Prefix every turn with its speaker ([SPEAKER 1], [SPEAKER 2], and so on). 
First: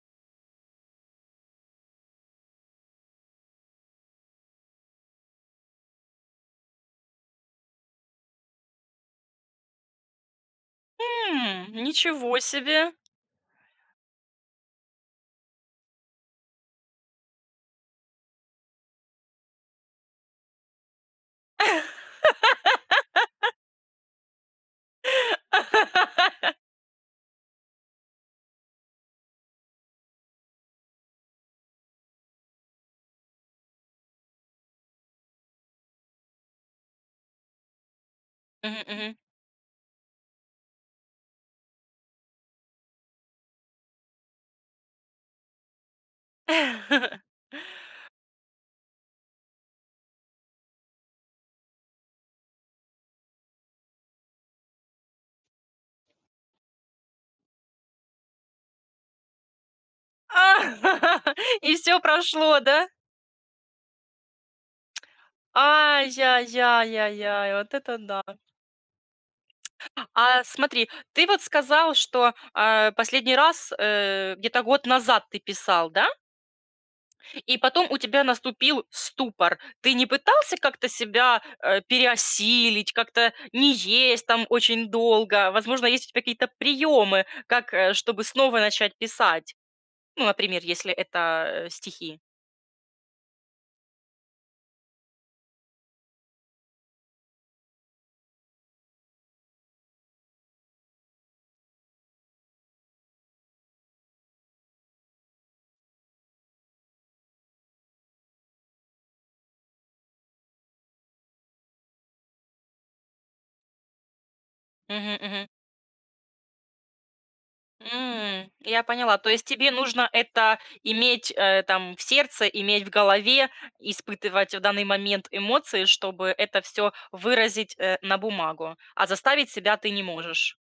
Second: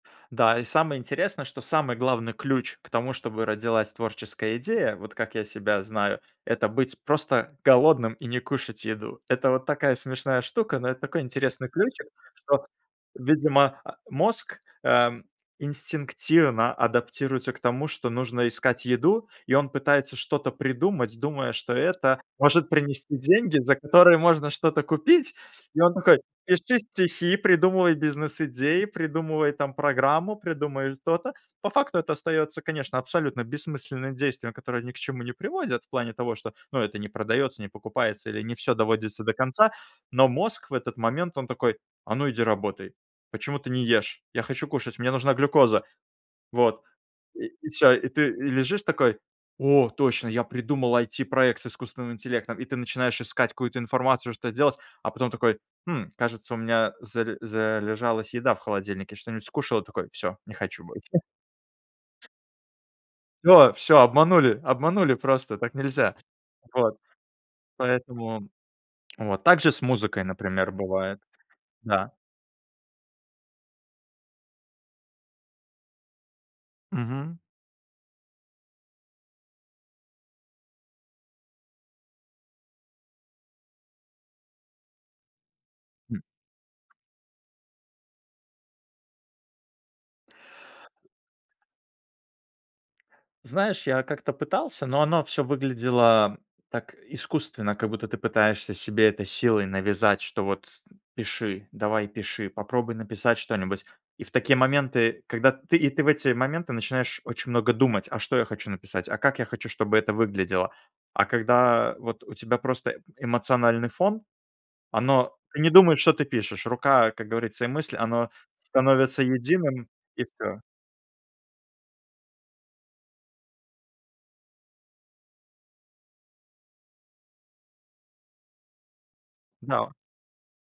[SPEAKER 1] Да, и самое интересное, что самый главный ключ к тому, чтобы родилась творческая идея, вот как я себя знаю- это быть просто голодным и не кушать еду. Это вот такая смешная штука, но это такой
[SPEAKER 2] М,
[SPEAKER 1] интересный ключик,
[SPEAKER 2] ничего
[SPEAKER 1] что,
[SPEAKER 2] себе!
[SPEAKER 1] видимо, а, мозг, эм, инстинктивно адаптируется к тому, что нужно искать еду, и он пытается что-то придумать, думая, что это может принести деньги, за которые можно что-то купить. И он такой: "Пиши стихи, придумывай бизнес-идеи, придумывай там программу, придумывай то-то". По факту это остается, конечно, абсолютно бессмысленным действием, которое ни к чему не приводит, в плане того, что, ну, это не продается, не покупается или не всё
[SPEAKER 2] Мгм, мгм.
[SPEAKER 1] доводится до конца. Но мозг в этот момент, он такой: "А ну, иди работай, почему ты не ешь? Я хочу кушать, мне нужна глюкоза". Вот, и и всё. И ты и лежишь такой: "О, точно, я придумал IT-проект с искусственным интеллектом". И ты начинаешь искать какую-то информацию, что-то делать. А потом такой: "Хм, кажется, у меня зале залежалась еда в холодильнике". Что-нибудь скушал и такой: "Всё, не хочу больше".
[SPEAKER 2] И всё прошло, да?
[SPEAKER 1] Всё всё, обманули обманули просто, так нельзя. Вот.
[SPEAKER 2] Ай-яй-яй-яй-яй, вот это да.
[SPEAKER 1] Поэтому. Вот так же с музыкой,
[SPEAKER 2] А,
[SPEAKER 1] например,
[SPEAKER 2] смотри,
[SPEAKER 1] бывает.
[SPEAKER 2] ты вот сказал,
[SPEAKER 1] Да.
[SPEAKER 2] что, а, последний раз, э, где-то год назад ты писал, да?
[SPEAKER 1] Мгм.
[SPEAKER 2] И потом у тебя наступил ступор. Ты не пытался как-то себя, э, переосилить, как-то не есть там очень долго? Возможно, есть у
[SPEAKER 1] М.
[SPEAKER 2] тебя какие-то приёмы, как, э, чтобы снова начать писать? Ну, например, если это, э, стихи.
[SPEAKER 1] Знаешь, я как-то пытался, но оно всё выглядело так искусственно, как будто ты пытаешься себе это силой навязать, что вот, м, пиши, давай, пиши, попробуй написать что-нибудь. И в такие моменты, когда ты И ты в эти моменты начинаешь очень много думать: а что я хочу написать, а как я хочу, чтобы это выглядело? А когда вот у тебя просто, эм, эмоциональный фон,
[SPEAKER 2] Мгм,
[SPEAKER 1] оно
[SPEAKER 2] мгм.
[SPEAKER 1] не думает, что ты пишешь. Рука, как говорится, и мысль, оно
[SPEAKER 2] М. Я поняла.
[SPEAKER 1] становится
[SPEAKER 2] То есть тебе
[SPEAKER 1] единым,
[SPEAKER 2] нужно
[SPEAKER 1] и
[SPEAKER 2] это
[SPEAKER 1] всё.
[SPEAKER 2] иметь, э, там в сердце, иметь в голове, испытывать в данный момент эмоции, чтобы это всё выразить, э, на бумагу, а заставить себя ты
[SPEAKER 1] Да.
[SPEAKER 2] не можешь.